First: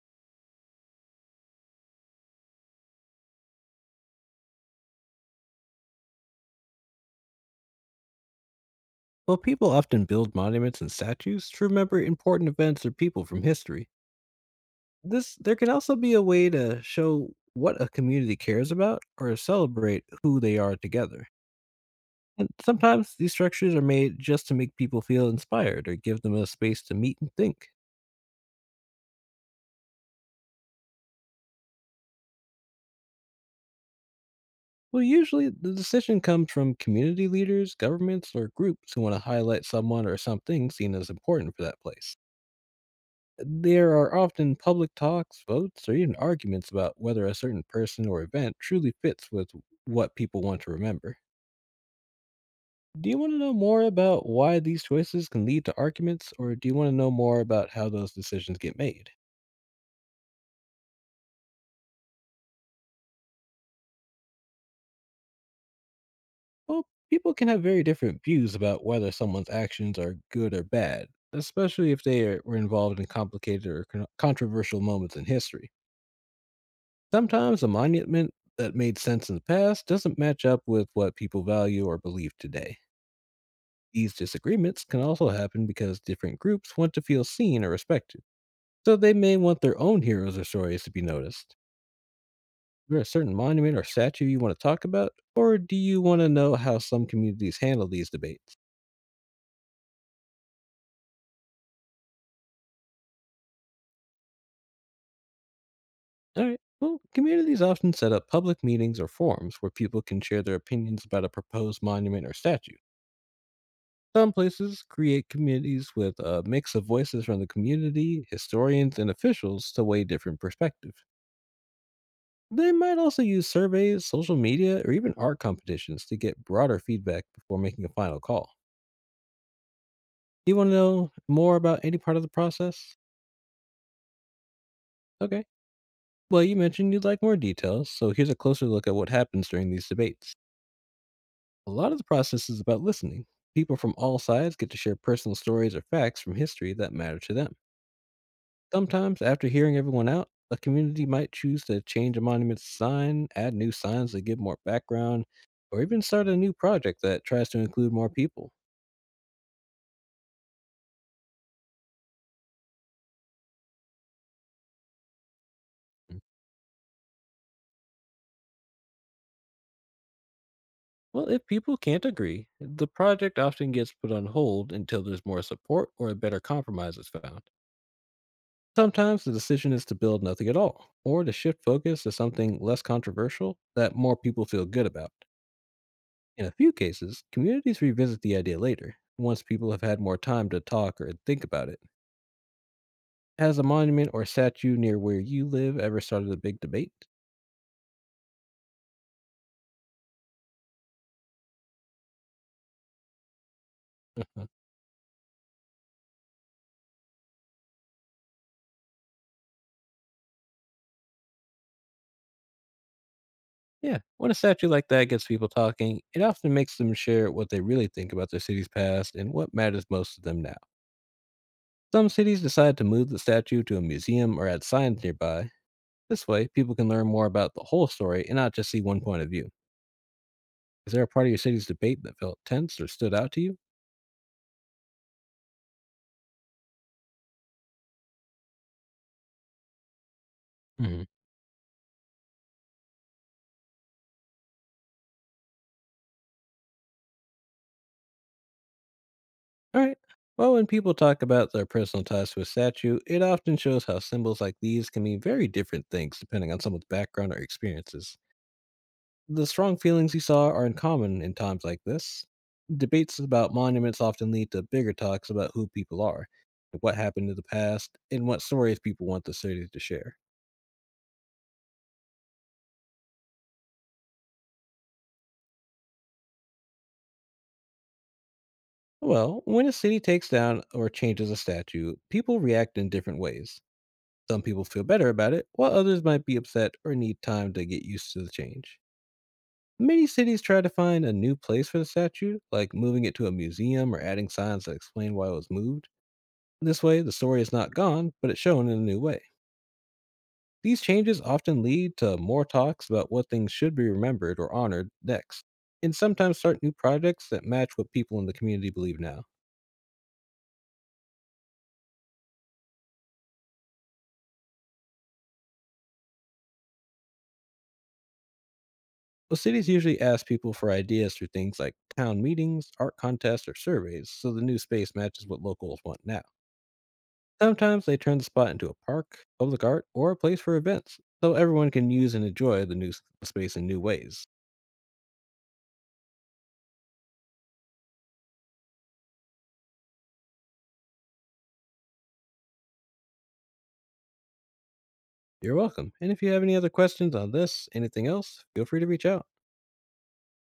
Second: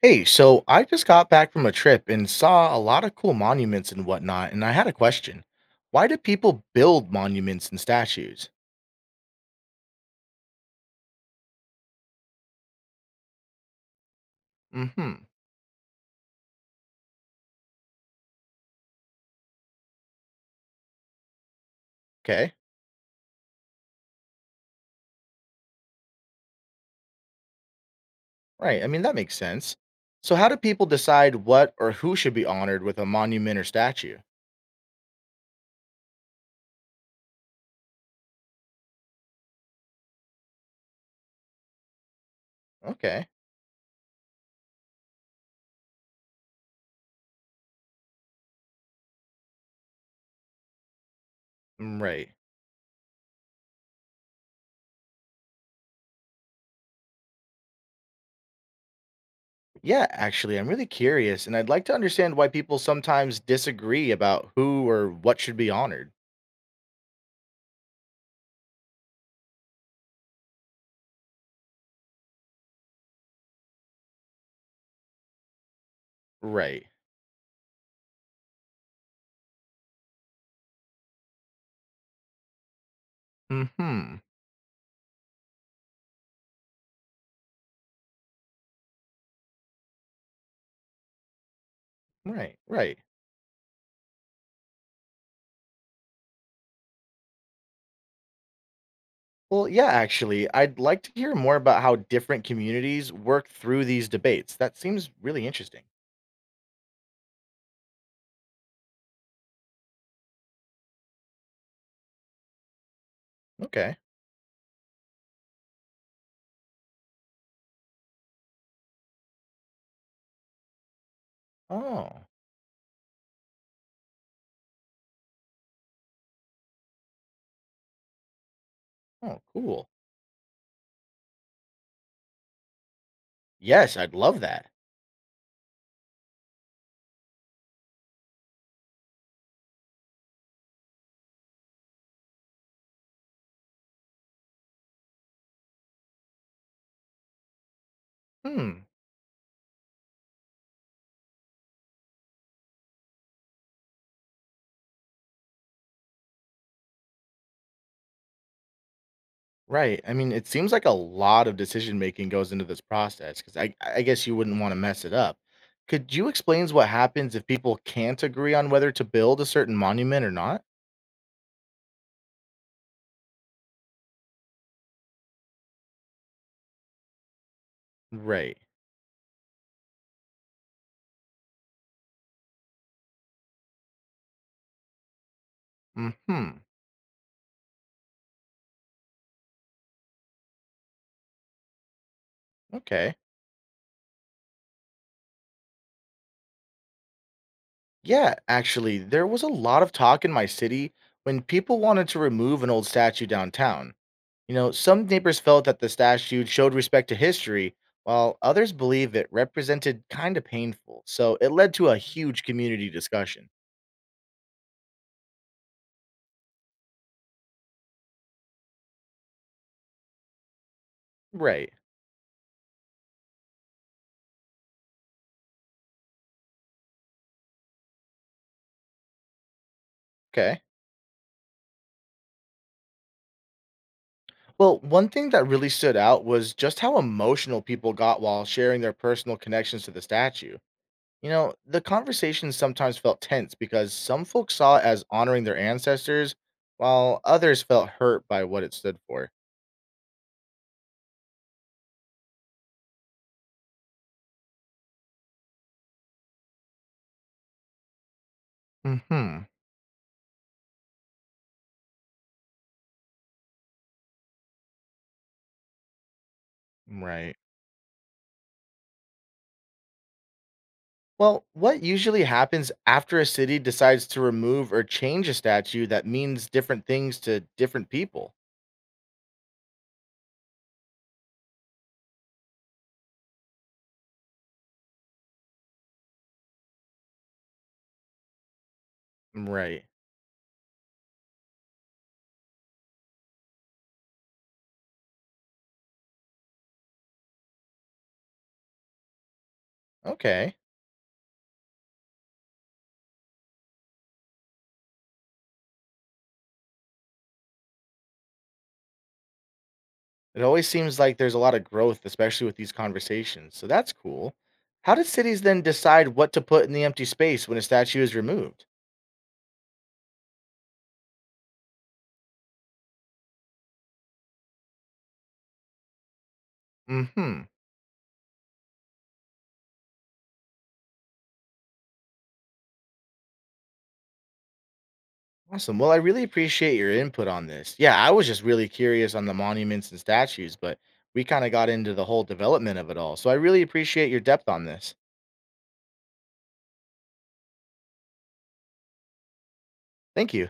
Hey, so I just got back from a trip and saw a lot of cool monuments and whatnot, and I had a question. Why do people build monuments and statues? While people often build monuments and statues to remember important events or people from history, Hmm. this there can also be a way to show what a community cares about or celebrate who they are together. And Okay. sometimes these structures are made just to make people feel inspired or give them a space to meet and think. Right. That makes sense. So how do people decide what or who should be honored with a monument or statue? Well, usually the decision comes from community leaders, governments, or groups who want to highlight someone or something seen as important for that place. Okay. There are often public talks, votes, or even arguments about whether a certain person or event truly fits with what people want to remember. Mm, right. Do you want to know more about why these choices can lead to arguments, or do you want to know more about how those decisions get made? Yeah, actually, I'm really curious, and I'd like to understand why people sometimes disagree about who or what should be honored. Well, people can have very different views about whether someone's actions are good or bad, especially if were involved in complicated or controversial moments in history. Right. Sometimes a monument that made sense in the past doesn't match up with what people value or believe today. These Hmm. disagreements can also happen because different groups want to feel seen or respected, so they may want their own heroes or stories to be noticed. Right, Is right. there a certain monument or statue you want to talk about, or do you want to know how some communities handle these debates? Well, yeah, actually, I'd like to hear more about how different communities work through these debates. That seems really interesting. All right. Well, communities often set up public meetings or forums where people can share their opinions about a proposed monument or statue. Okay. Some places create communities with a mix of voices from the community, historians, and officials to weigh different perspectives. Oh, They might also use surveys, social media, or even art competitions to get broader feedback before making a final call. oh, cool. Do you want to know more about any part of the process? Yes, I'd love that. Okay. Well, you mentioned you'd like more details, so here's a closer look at what happens during these debates. A lot of the process is about listening. People from all sides get to share personal stories or facts from history that matter to them. Hmm. Sometimes, after hearing everyone out, a community might choose to change a monument's sign, add new signs that give more background, or even start a new project that tries to include more people. Right. It seems like a lot of decision making goes into this process because I guess you wouldn't want to mess it up. Could Mm. you explain what happens if people can't agree on whether to build a certain monument or not? Well, if people can't agree, the project often gets put on hold until there's more support or a better compromise is found. Right. Sometimes the decision is to build nothing at all, or to shift focus to something less controversial that more people feel good about. In a Hmm. few cases, communities revisit the idea later, once people have had more time to talk or think about it. Okay. Has a monument or statue near where you live ever started a big debate? Yeah, actually, there was a lot of talk in my city when people wanted to remove an old statue downtown. Some neighbors felt that the statue showed respect to history, while others believed it represented kind of painful. So it led to a huge community discussion. Yeah, when a statue like that gets people talking, it often makes them share what they really think about their city's past and what matters most to them now. Right. Some cities decide to move the statue to a museum or add signs nearby. This way, people can learn more about the whole story and not just see one point of view. Okay. Is there a part of your city's debate that felt tense or stood out to you? Well, one thing that really stood out was just how emotional people got while sharing their personal connections to the statue. Hmm. The conversation sometimes felt tense because some folks saw it as honoring their ancestors, while others felt hurt by what it stood for. All right. Well, when people talk about their personal ties to a statue, it often shows how symbols like these can mean very different things depending on someone's background or experiences. Hmm. The strong feelings you saw are uncommon in times like this. Debates about monuments often lead to bigger talks about who people are, what happened in Right. the past, and what stories people want the city to share. Well, what usually happens after a city decides to remove or change a statue that means different things to different people? Well, when a city takes down or changes a statue, people react in different ways. Some people feel better about it, while others might be upset or need time to get used to the change. Right. Many cities try to find a new place for the statue, like moving it to a museum or adding signs that explain why it was moved. This way, the story is not gone, but it's shown in a new way. Okay. These changes often lead to more talks about what things should be remembered or honored next, and sometimes start new projects that match what people in the community believe now. It always seems like there's a lot of growth, especially with these conversations. So that's cool. How did cities then decide what to put in the empty space when a statue is removed? Well, cities usually ask people for ideas through things like town meetings, art contests, or surveys, so the new space matches what locals want now. Hmm. Sometimes they turn the spot into a park, public art, or a place for events, so everyone can use and enjoy the new space in new ways. Awesome. Well, I really appreciate your input on this. Yeah, I was just really curious on the monuments and statues, but we kind of got into the whole development of it all. So I really appreciate your depth on this. You're welcome. And if you have any other questions on this, anything else, feel free to reach out. Thank you.